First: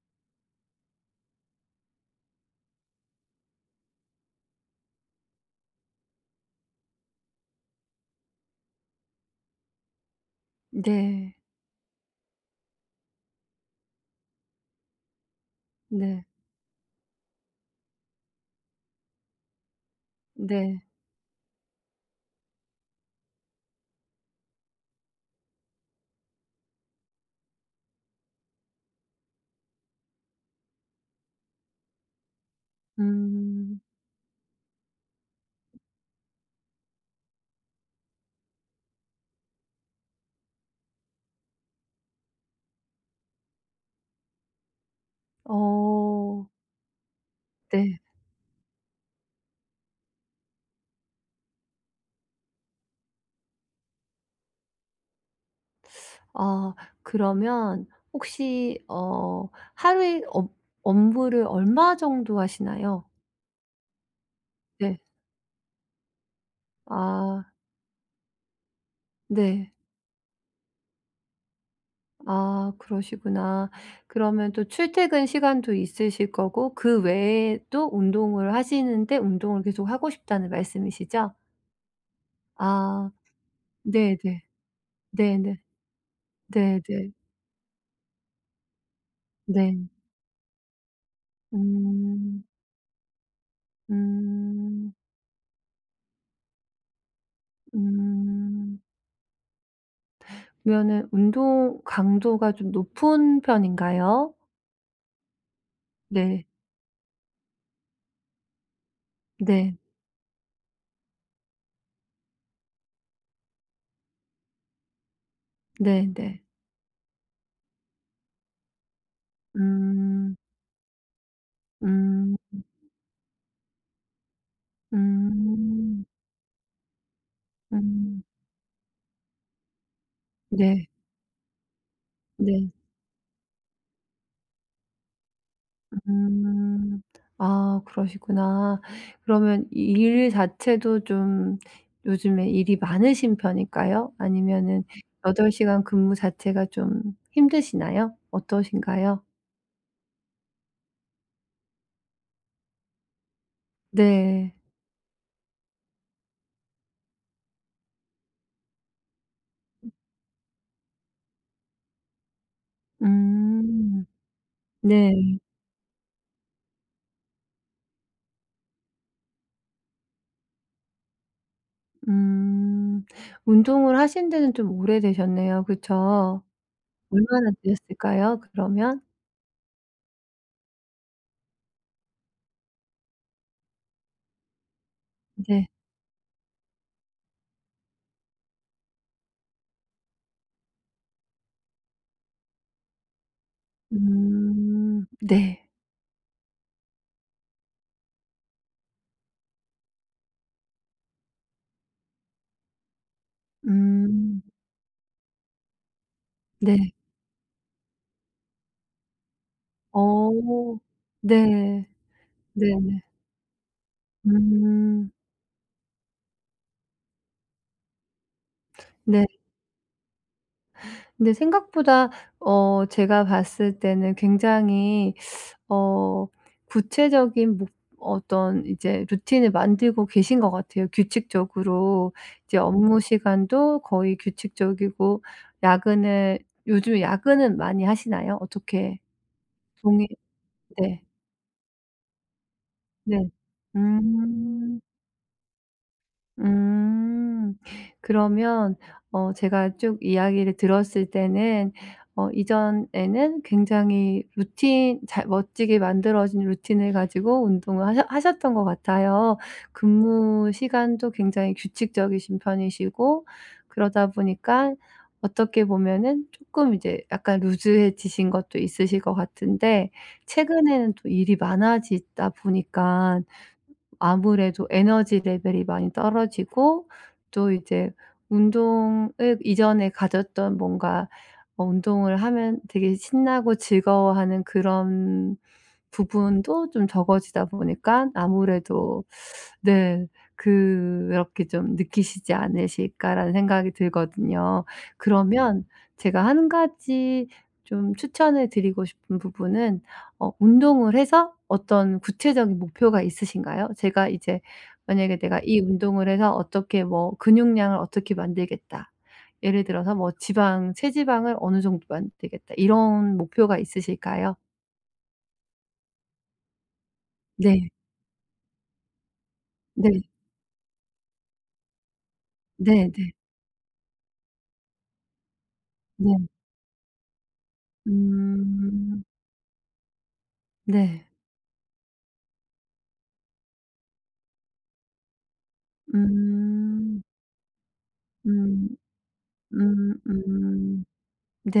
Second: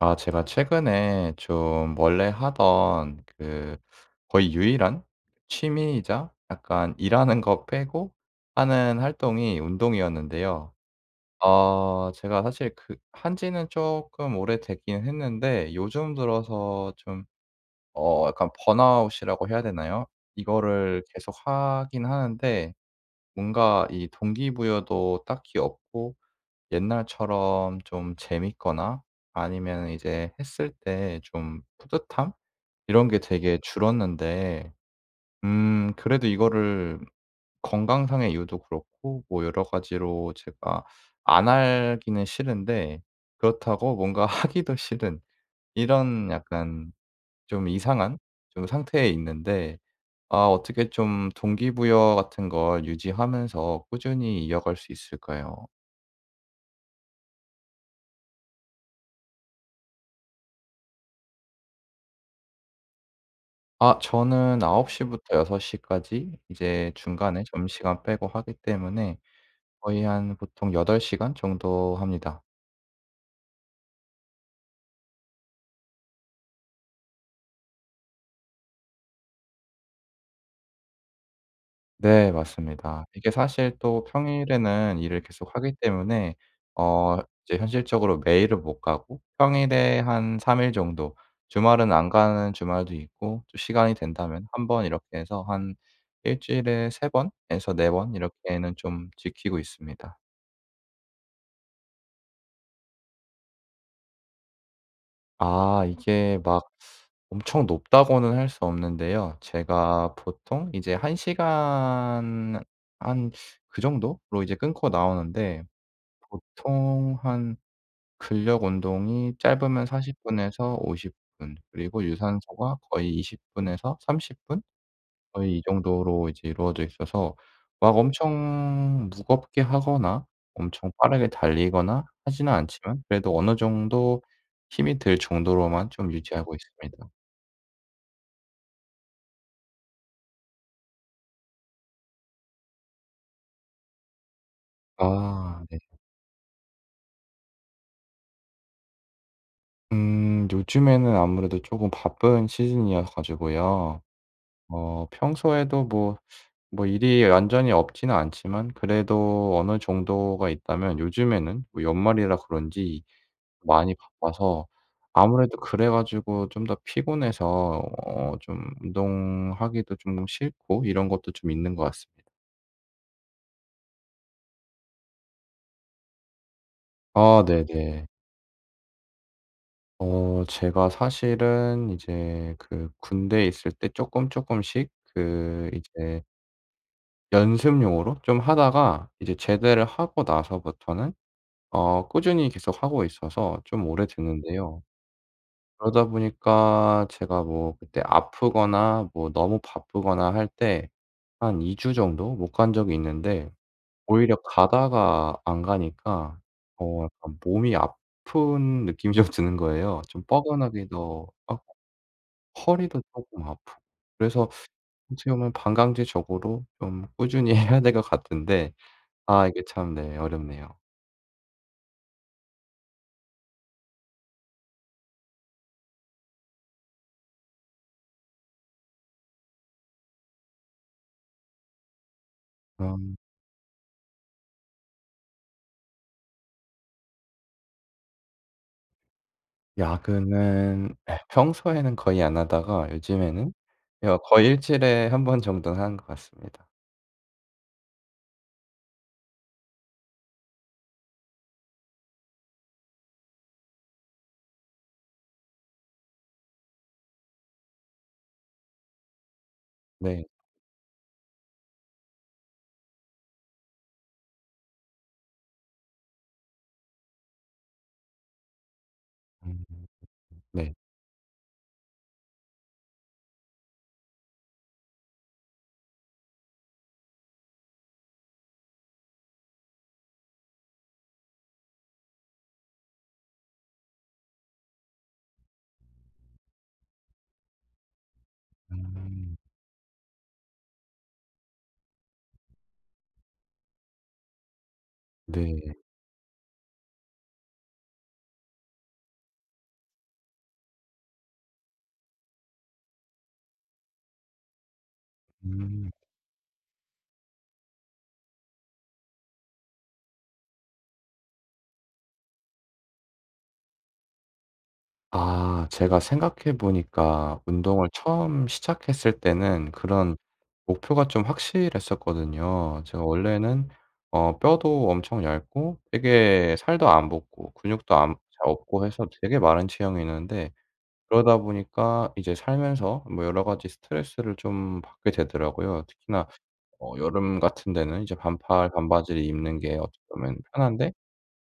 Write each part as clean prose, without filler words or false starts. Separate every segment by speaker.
Speaker 1: 아, 제가 최근에 좀 원래 하던 그 거의 유일한 취미이자 약간 일하는 거 빼고 하는 활동이 운동이었는데요.
Speaker 2: 네.
Speaker 1: 제가 사실 그 한 지는 조금 오래되긴 했는데 요즘
Speaker 2: 네.
Speaker 1: 들어서 좀 약간 번아웃이라고 해야 되나요?
Speaker 2: 네.
Speaker 1: 이거를 계속 하긴 하는데 뭔가 이 동기부여도 딱히 없고 옛날처럼 좀 재밌거나 아니면 이제 했을 때 좀 뿌듯함 이런 게 되게
Speaker 2: 음.
Speaker 1: 줄었는데 그래도 이거를 건강상의 이유도 그렇고 뭐 여러 가지로 제가 안 하기는 싫은데, 그렇다고 뭔가 하기도 싫은 이런
Speaker 2: 어
Speaker 1: 약간 좀
Speaker 2: 네.
Speaker 1: 이상한 좀 상태에 있는데, 아 어떻게 좀 동기부여 같은 걸 유지하면서 꾸준히 이어갈 수 있을까요?
Speaker 2: 아 그러면 혹시 어 하루에 업 업무를 얼마 정도 하시나요?
Speaker 1: 아, 저는 9홉
Speaker 2: 네.
Speaker 1: 시 부터 6시 까지 이제 중간에
Speaker 2: 아
Speaker 1: 점심시간 빼고 하기 때문에
Speaker 2: 네.
Speaker 1: 거의 한 보통 8 시간 정도 합니다.
Speaker 2: 아 그러시구나. 그러면 또 출퇴근 시간도 있으실 거고 그 외에 또 운동을 하시는데 운동을 계속 하고 싶다는 말씀이시죠?
Speaker 1: 네, 맞습니다.
Speaker 2: 아
Speaker 1: 이게 사실 또
Speaker 2: 네네.
Speaker 1: 평일에는 일을 계속
Speaker 2: 네네.
Speaker 1: 하기 때문에
Speaker 2: 네네.
Speaker 1: 어 이제 현실적으로 매일은 못 가고
Speaker 2: 네.
Speaker 1: 평일에 한 3일 정도 주말은 안
Speaker 2: 음.
Speaker 1: 가는 주말도 있고, 또 시간이 된다면 한 번
Speaker 2: 음.
Speaker 1: 이렇게 해서 한 일 주일에 3 번에서 4번 이렇게는
Speaker 2: 음.
Speaker 1: 좀 지키고 있습니다.
Speaker 2: 그러면은 운동 강도가 좀 높은 편인가요?
Speaker 1: 아, 이게
Speaker 2: 네.
Speaker 1: 막 엄청 높다고는 할 수 없는데요.
Speaker 2: 네.
Speaker 1: 제가 보통 이제 1 시간 한 그 정도로 이제 끊고 나오는데,
Speaker 2: 네네.
Speaker 1: 보통 한 근력 운동이 짧으면 40
Speaker 2: 음.
Speaker 1: 분에서 50분 그리고
Speaker 2: 음.
Speaker 1: 유산소가 거의 20 분에서 30분, 거의 이
Speaker 2: 음.
Speaker 1: 정도로 이제 이루어져 있어서 막
Speaker 2: 음.
Speaker 1: 엄청 무겁게 하거나
Speaker 2: 네.
Speaker 1: 엄청 빠르게 달리거나 하지는
Speaker 2: 네.
Speaker 1: 않지만, 그래도 어느 정도 힘이 들 정도로만 좀 유지하고 있습니다.
Speaker 2: 음. 아 그러시구나. 그러면 일 자체도 좀 요즘에 일이 많으신 편일까요? 아니면은 8
Speaker 1: 아 네.
Speaker 2: 시간 근무 자체가 좀 힘드시나요? 어떠신가요?
Speaker 1: 요즘에는 아무래도 쪼금 바쁜 시즌이어 가지고요.
Speaker 2: 네.
Speaker 1: 평소에도 뭐 일이 완전히 없지는 않지만 그래도 어느 정도가 있다면, 요즘에는 뭐 연말이라 그런지 많이
Speaker 2: 음.
Speaker 1: 바빠서
Speaker 2: 네.
Speaker 1: 아무래도 그래 가지고 좀 더 피곤해서 좀 운동하기도 쪼금 싫고 이런 것도 좀 있는 것 같습니다.
Speaker 2: 음. 운동을 하신 데는 좀 오래되셨네요. 그쵸?
Speaker 1: 아
Speaker 2: 얼마나
Speaker 1: 네네.
Speaker 2: 되셨을까요 그러면?
Speaker 1: 제가 사실은 이제 그 군대에 있을 때 쪼끔 쪼끔씩
Speaker 2: 네.
Speaker 1: 그 이제 연습용으로 좀 하다가, 이제 제대를 하고 나서부터는 꾸준히 계속 하고 있어서 좀 오래됐는데요.
Speaker 2: 음. 네.
Speaker 1: 그러다 보니까 제가 뭐 그때 아프거나 뭐 너무 바쁘거나 할 때 한 2주 정도 못 간 적이 있는데, 오히려
Speaker 2: 음.
Speaker 1: 가다가 안 가니까
Speaker 2: 네.
Speaker 1: 약간 몸이 아픈 느낌이 좀 드는 거예요. 좀
Speaker 2: 어.
Speaker 1: 뻐근하기도 하고
Speaker 2: 네. 네네.
Speaker 1: 허리도 쪼끔 아프고. 그래서
Speaker 2: 음.
Speaker 1: 어떻게 보면 반강제적으로 좀 꾸준히 해야 될 것 같은데,
Speaker 2: 네.
Speaker 1: 아 이게 참 네 어렵네요.
Speaker 2: 근데 생각보다 제가 봤을 때는 굉장히 어 구체적인 목 어떤 이제 루틴을 만들고 계신 것 같아요, 규칙적으로. 이제 업무
Speaker 1: 아.
Speaker 2: 시간도 거의 규칙적이고 야근을 요즘 야근은 많이 하시나요? 어떻게 동일
Speaker 1: 야근은
Speaker 2: 네.
Speaker 1: 예 평소에는 거의 안 하다가,
Speaker 2: 네.
Speaker 1: 요즘에는 여 거의
Speaker 2: 음.
Speaker 1: 일주일에 한 번 정도는 하는 것 같습니다.
Speaker 2: 음. 그러면 제가 쭉 이야기를 들었을 때는 어 이전에는 굉장히 루틴 잘 멋지게 만들어진 루틴을 가지고 운동을 하셨던 것 같아요.
Speaker 1: 네.
Speaker 2: 근무 시간도 굉장히 규칙적이신 편이시고 그러다 보니까 어떻게 보면은 조금 이제 약간 루즈해지신 것도 있으실 것
Speaker 1: 음.
Speaker 2: 같은데
Speaker 1: 네.
Speaker 2: 최근에는 또 일이 많아지다 보니까 아무래도 에너지 레벨이 많이 떨어지고 또 이제 운동을 이전에 가졌던 뭔가 어 운동을 하면 되게 신나고 즐거워하는 그런 부분도 좀 적어지다 보니까 아무래도
Speaker 1: 음.
Speaker 2: 네 그렇게 좀 느끼시지 않으실까라는 생각이 들거든요. 그러면
Speaker 1: 네.
Speaker 2: 제가 한 가지 좀 추천을 드리고 싶은 부분은 어 운동을 해서 어떤 구체적인 목표가 있으신가요? 제가 이제 만약에 내가 이
Speaker 1: 음.
Speaker 2: 운동을 해서 어떻게 뭐 근육량을 어떻게 만들겠다. 예를 들어서 뭐 지방 체지방을 어느 정도 만들겠다. 이런 목표가 있으실까요?
Speaker 1: 아 제가 생각해 보니까
Speaker 2: 네.
Speaker 1: 운동을 처음 시작했을 때는
Speaker 2: 네.
Speaker 1: 그런 목표가 좀 확실했었거든요.
Speaker 2: 네네.
Speaker 1: 제가
Speaker 2: 네.
Speaker 1: 원래는 뼈도 엄청 얇고
Speaker 2: 네.
Speaker 1: 되게 살도 안 붙고 근육도 안 잘 없고
Speaker 2: 음.
Speaker 1: 해서 되게 마른 체형이었는데,
Speaker 2: 네.
Speaker 1: 그러다 보니까 이제 살면서 뭐 여러 가지 스트레스를 좀 받게 되더라고요. 특히나
Speaker 2: 음.
Speaker 1: 여름 같은 데는 이제
Speaker 2: 음.
Speaker 1: 반팔 반바지를 입는 게
Speaker 2: 음
Speaker 1: 어떻게 보면
Speaker 2: 음.
Speaker 1: 편한데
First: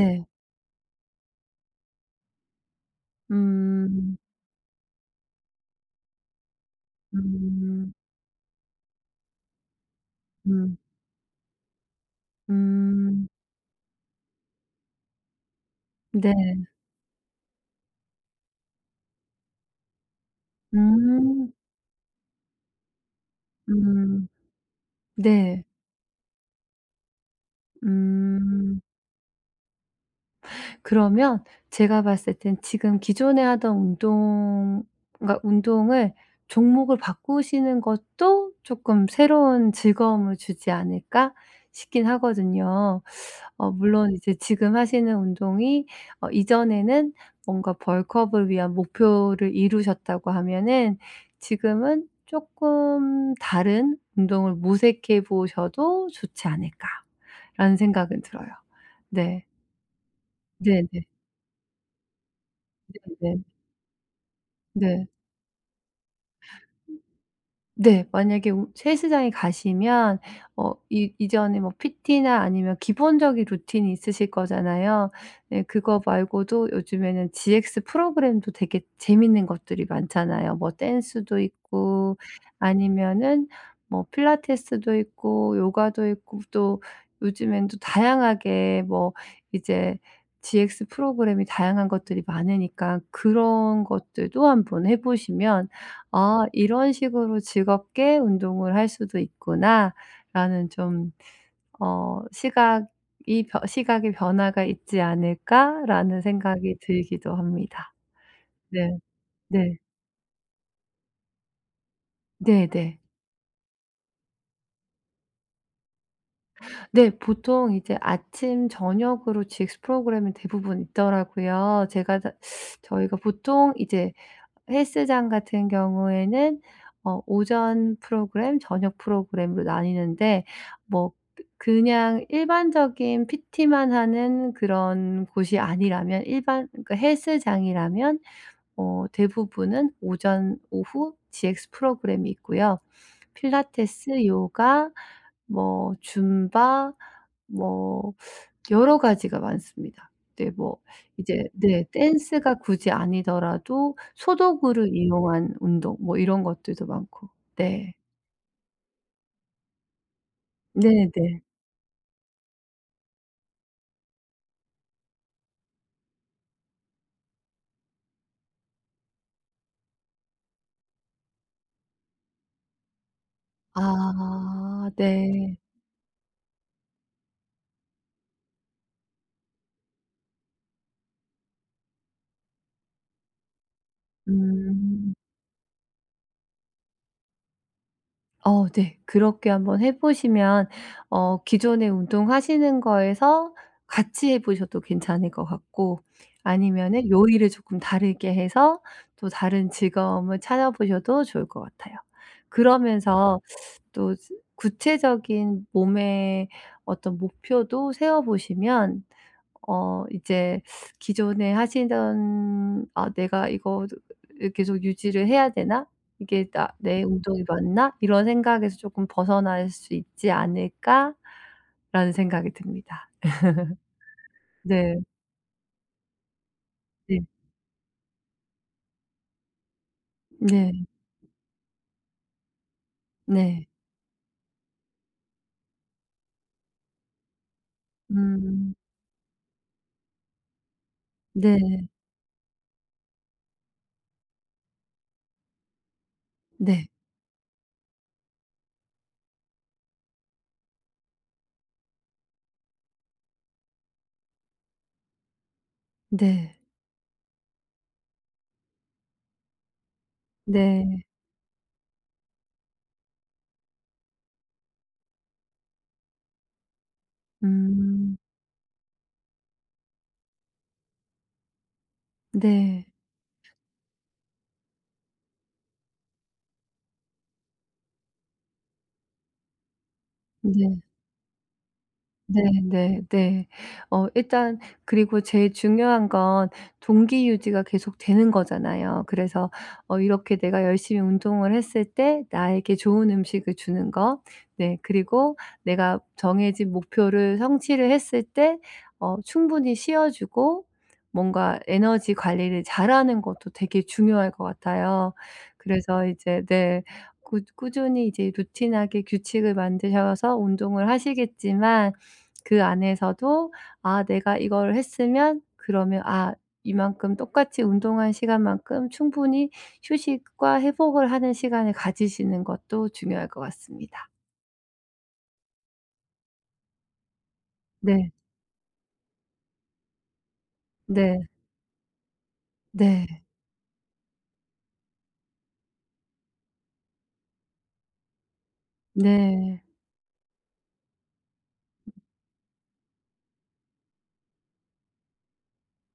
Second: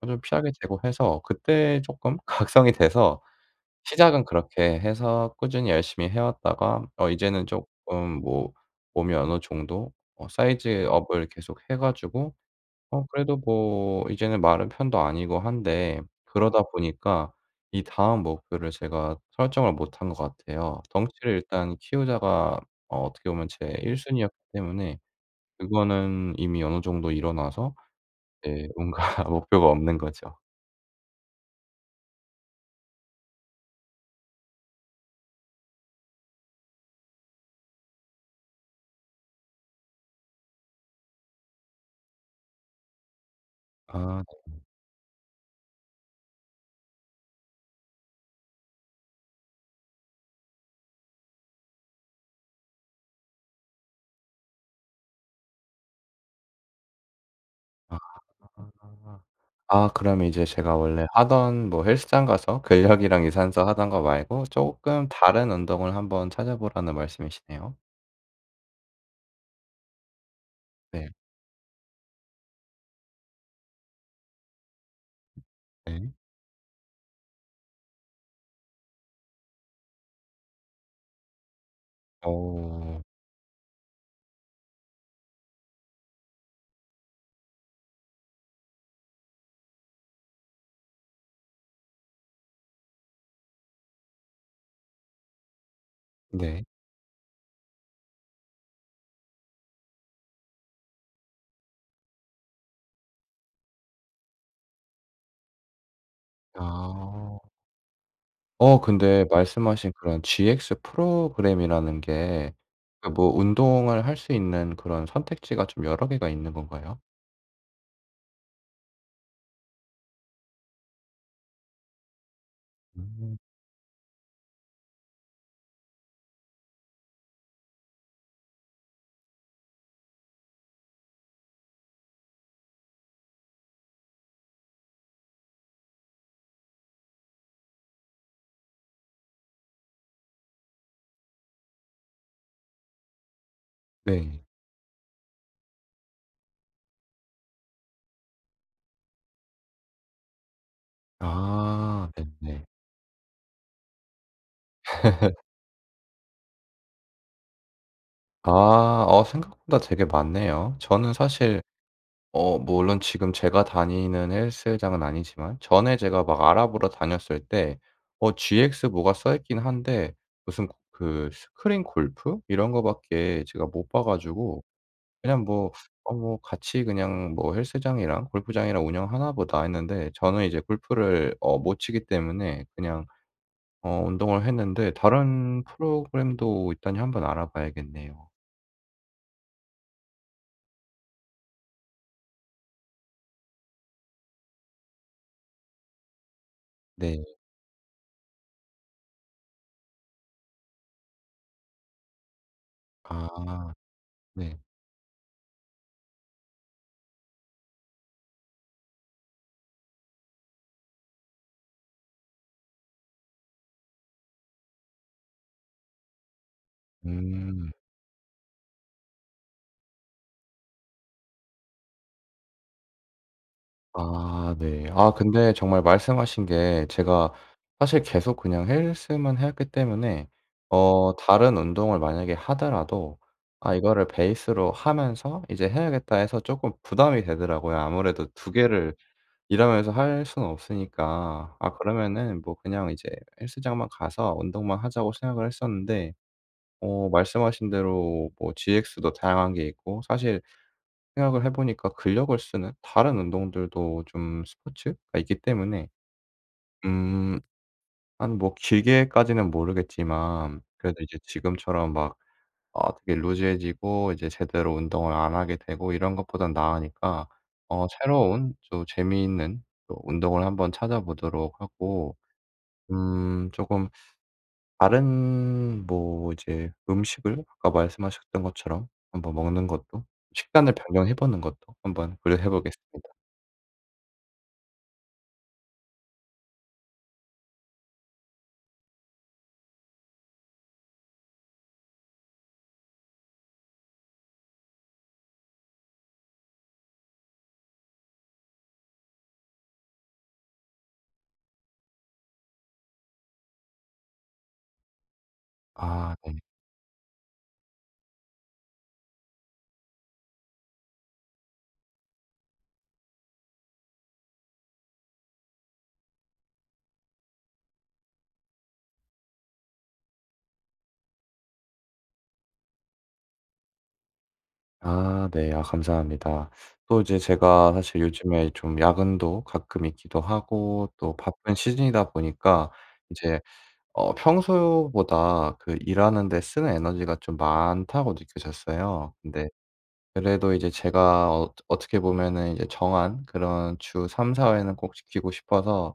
Speaker 1: 좀 피하게 되고 해서, 그때 쪼끔 각성이 돼서
Speaker 2: 음.
Speaker 1: 시작은 그렇게 해서 꾸준히 열심히 해 왔다가, 이제는
Speaker 2: 음.
Speaker 1: 쪼끔 뭐 몸이 어느 정도
Speaker 2: 음.
Speaker 1: 사이즈업을 계속 해 가지고
Speaker 2: 음.
Speaker 1: 그래도 뭐 이제는 마른 편도 아니고 한데, 그러다
Speaker 2: 네.
Speaker 1: 보니까 이 다음 목표를 제가 설정을 못한 것 같아요. 덩치를
Speaker 2: 음.
Speaker 1: 일단 키우자가 어떻게 보면 제 1
Speaker 2: 음.
Speaker 1: 순위였기 때문에,
Speaker 2: 네.
Speaker 1: 그거는 이미 어느 정도 일어나서예,
Speaker 2: 음.
Speaker 1: 뭔가 목표가 없는 거죠.
Speaker 2: 그러면 제가 봤을 땐 지금 기존에 하던 운동 그러니까 운동을 종목을 바꾸시는 것도 쪼끔 새로운 즐거움을 주지 않을까 싶긴 하거든요. 어 물론
Speaker 1: 아.
Speaker 2: 이제 지금 하시는 운동이 어 이전에는 뭔가 벌크업을 위한 목표를 이루셨다고 하면은 지금은 쪼끔 다른 운동을 모색해 보셔도 좋지 않을까라는
Speaker 1: 아.
Speaker 2: 생각은 들어요. 네.
Speaker 1: 아 그럼 이제 제가
Speaker 2: 네네네네. 네.
Speaker 1: 원래 하던 뭐 헬스장 가서 근력이랑
Speaker 2: 네.
Speaker 1: 유산소 하던 거 말고
Speaker 2: 네.
Speaker 1: 쪼끔 다른 운동을 한번 찾아보라는 말씀이시네요.
Speaker 2: 네, 만약에 우 헬스장에 가시면 어
Speaker 1: 네.
Speaker 2: 이 이전에 뭐 PT나 아니면 기본적인 루틴이 있으실 거잖아요. 네. 그거
Speaker 1: 네.
Speaker 2: 말고도 요즘에는 GX 프로그램도 되게 재밌는 것들이 많잖아요. 뭐 댄스도 있고
Speaker 1: 어.
Speaker 2: 아니면은 뭐 필라테스도 있고 요가도 있고 또 요즘엔 또 다양하게 뭐 이제 GX 프로그램이 다양한 것들이 많으니까 그런 것들도 한번 해 보시면 '아
Speaker 1: 네.
Speaker 2: 이런 식으로 즐겁게 운동을 할 수도 있구나.'라는 좀 어 시각이 변 '시각의 변화가 있지 않을까.'라는 생각이 들기도
Speaker 1: 아.
Speaker 2: 합니다. 네.
Speaker 1: 근데
Speaker 2: 네.
Speaker 1: 말씀하신 그런 GX 프로그램이라는 게
Speaker 2: 네네. 네.
Speaker 1: 그 뭐 운동을 할 수 있는 그런 선택지가 좀 여러 개가 있는 건가요?
Speaker 2: 네, 보통 이제 아침, 저녁으로 GX 프로그램이 대부분 있더라고요. 제가 다 저희가
Speaker 1: 음.
Speaker 2: 보통 이제 헬스장 같은 경우에는 어 오전 프로그램, 저녁 프로그램으로 나뉘는데 뭐 그냥 일반적인 PT만 하는 그런 곳이 아니라면 일반 그 헬스장이라면 어 대부분은 오전, 오후 GX 프로그램이 있고요. 필라테스,
Speaker 1: 네.
Speaker 2: 요가, 뭐 줌바 뭐 여러 가지가 많습니다. 네 뭐 이제 네
Speaker 1: 아
Speaker 2: 댄스가
Speaker 1: 네네.
Speaker 2: 굳이 아니더라도 소도구를 이용한 운동 뭐 이런 것들도 많고. 네.
Speaker 1: 아 생각보다 되게 많네요. 저는
Speaker 2: 네네.
Speaker 1: 사실 뭐 물론 지금 제가 다니는 헬스장은 아니지만, 전에 제가 막 알아보러 다녔을 때 GX 뭐가 써 있긴 한데 무슨 그 스크린 골프 이런 거밖에 제가 못 봐 가지고,
Speaker 2: 아
Speaker 1: 그냥
Speaker 2: 네.
Speaker 1: 뭐 '어 뭐 같이 그냥 뭐 헬스장이랑 골프장이랑 운영하나 보다.' 했는데, 저는 이제 골프를 못 치기 때문에 그냥 운동을 했는데,
Speaker 2: 음.
Speaker 1: 다른 프로그램도 있다니 한번 알아봐야겠네요.
Speaker 2: 어 네. 그렇게 한번 해 보시면 어 기존에 운동하시는 거에서 같이 해 보셔도 괜찮을 것 같고 아니면은
Speaker 1: 네.
Speaker 2: 요일을 조금 다르게 해서 또 다른 즐거움을 찾아 보셔도 좋을 것 같아요. 그러면서
Speaker 1: 아
Speaker 2: 또 스
Speaker 1: 네.
Speaker 2: 구체적인 몸의 어떤 목표도 세워 보시면 어 이제 기존에 하시던 '아 내가 이거 계속 유지를 해야 되나? 이게 나 내 운동이
Speaker 1: 음.
Speaker 2: 맞나?' 이런 생각에서 조금 벗어날 수 있지 않을까라는 생각이 듭니다.
Speaker 1: 아 네.
Speaker 2: 네.
Speaker 1: 아 근데 정말 말씀하신 게,
Speaker 2: 네.
Speaker 1: 제가 사실 계속 그냥 헬스만 해왔기 때문에
Speaker 2: 네.
Speaker 1: 다른 운동을 만약에 하더라도
Speaker 2: 네.
Speaker 1: '아 이거를 베이스로 하면서 이제 해야겠다.' 해서 조금 부담이 되더라고요. 아무래도 두
Speaker 2: 음.
Speaker 1: 개를 일하면서 할 수는 없으니까.
Speaker 2: 네.
Speaker 1: 아 그러면은 뭐 그냥 이제 헬스장만 가서 운동만 하자고 생각을 했었는데,
Speaker 2: 네.
Speaker 1: 말씀하신 대로 뭐 GX도 다양한 게 있고, 사실 생각을 해 보니까 근력을 쓰는 다른 운동들도 좀 스포츠가 있기 때문에,
Speaker 2: 네.
Speaker 1: 음 한 뭐 길게까지는 모르겠지만 그래도
Speaker 2: 네.
Speaker 1: 이제 지금처럼 막 아 되게 루즈해지고 이제 제대로 운동을 안 하게 되고 이런 것보단 나으니까
Speaker 2: 음.
Speaker 1: 새로운 또 재미있는 또 운동을 한번 찾아보도록 하고,
Speaker 2: 네.
Speaker 1: 금 다른 뭐 이제 음식을 아까 말씀하셨던 것처럼 한번 먹는 것도, 식단을
Speaker 2: 네.
Speaker 1: 변경해 보는 것도 한번
Speaker 2: 네
Speaker 1: 고려해
Speaker 2: 네
Speaker 1: 보겠습니다.
Speaker 2: 네. 어 일단 그리고 제일 중요한 건 동기 유지가 계속되는 거잖아요. 그래서 어 이렇게 내가 열심히 운동을 했을 때 나에게 좋은 음식을 주는 거 네 그리고 내가 정해진 목표를 성취를 했을 때 어 충분히 쉬어 주고 뭔가 에너지 관리를 잘하는 것도 되게 중요할 것 같아요. 그래서
Speaker 1: 아 네.
Speaker 2: 이제 네 꾸 꾸준히 이제 루틴하게 규칙을 만드셔서 운동을 하시겠지만 그 안에서도 '아 내가 이거를 했으면 그러면 아 이만큼 똑같이 운동한 시간만큼 충분히 휴식과 회복을 하는 시간을 가지시는 것도 중요할 것 같습니다.'
Speaker 1: 아 네. 아 감사합니다. 또 이제 제가 사실
Speaker 2: 네.
Speaker 1: 요즘에 좀 야근도 가끔 있기도 하고 또
Speaker 2: 네.
Speaker 1: 바쁜 시즌이다 보니까,
Speaker 2: 네.
Speaker 1: 이제 평소보다 그 일하는 데 쓰는 에너지가 좀 많다고 느껴졌어요. 근데
Speaker 2: 네.
Speaker 1: 그래도 이제 제가 어떻게 보면은 이제 정한 그런 주 3~4 회는 꼭 지키고 싶어서,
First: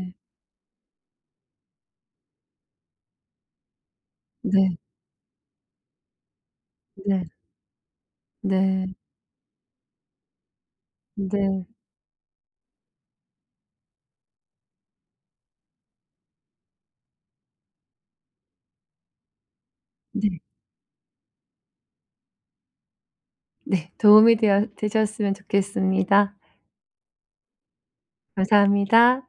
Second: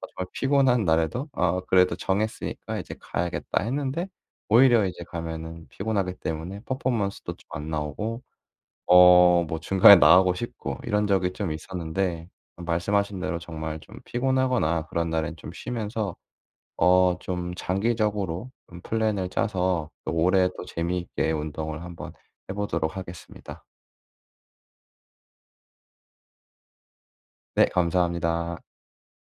Speaker 1: 아 정말 피곤한 날에도 '아 그래도 정했으니까 이제 가야겠다.' 했는데,
Speaker 2: 네.
Speaker 1: 오히려 이제 가면은 피곤하기 때문에
Speaker 2: 네.
Speaker 1: 퍼포먼스도 좀 안 나오고
Speaker 2: 네. 네.
Speaker 1: 뭐 중간에 나가고 싶고 이런 적이 좀
Speaker 2: 네.
Speaker 1: 있었는데, 말씀하신 대로 정말 좀 피곤하거나 그런 날엔 좀 쉬면서 좀 장기적으로 좀 플랜을 짜서, 또 올해 또 재미있게 운동을 한번 해 보도록 하겠습니다.
Speaker 2: 네. 도움이 되어 되셨으면 좋겠습니다.
Speaker 1: 네 감사합니다.
Speaker 2: 감사합니다.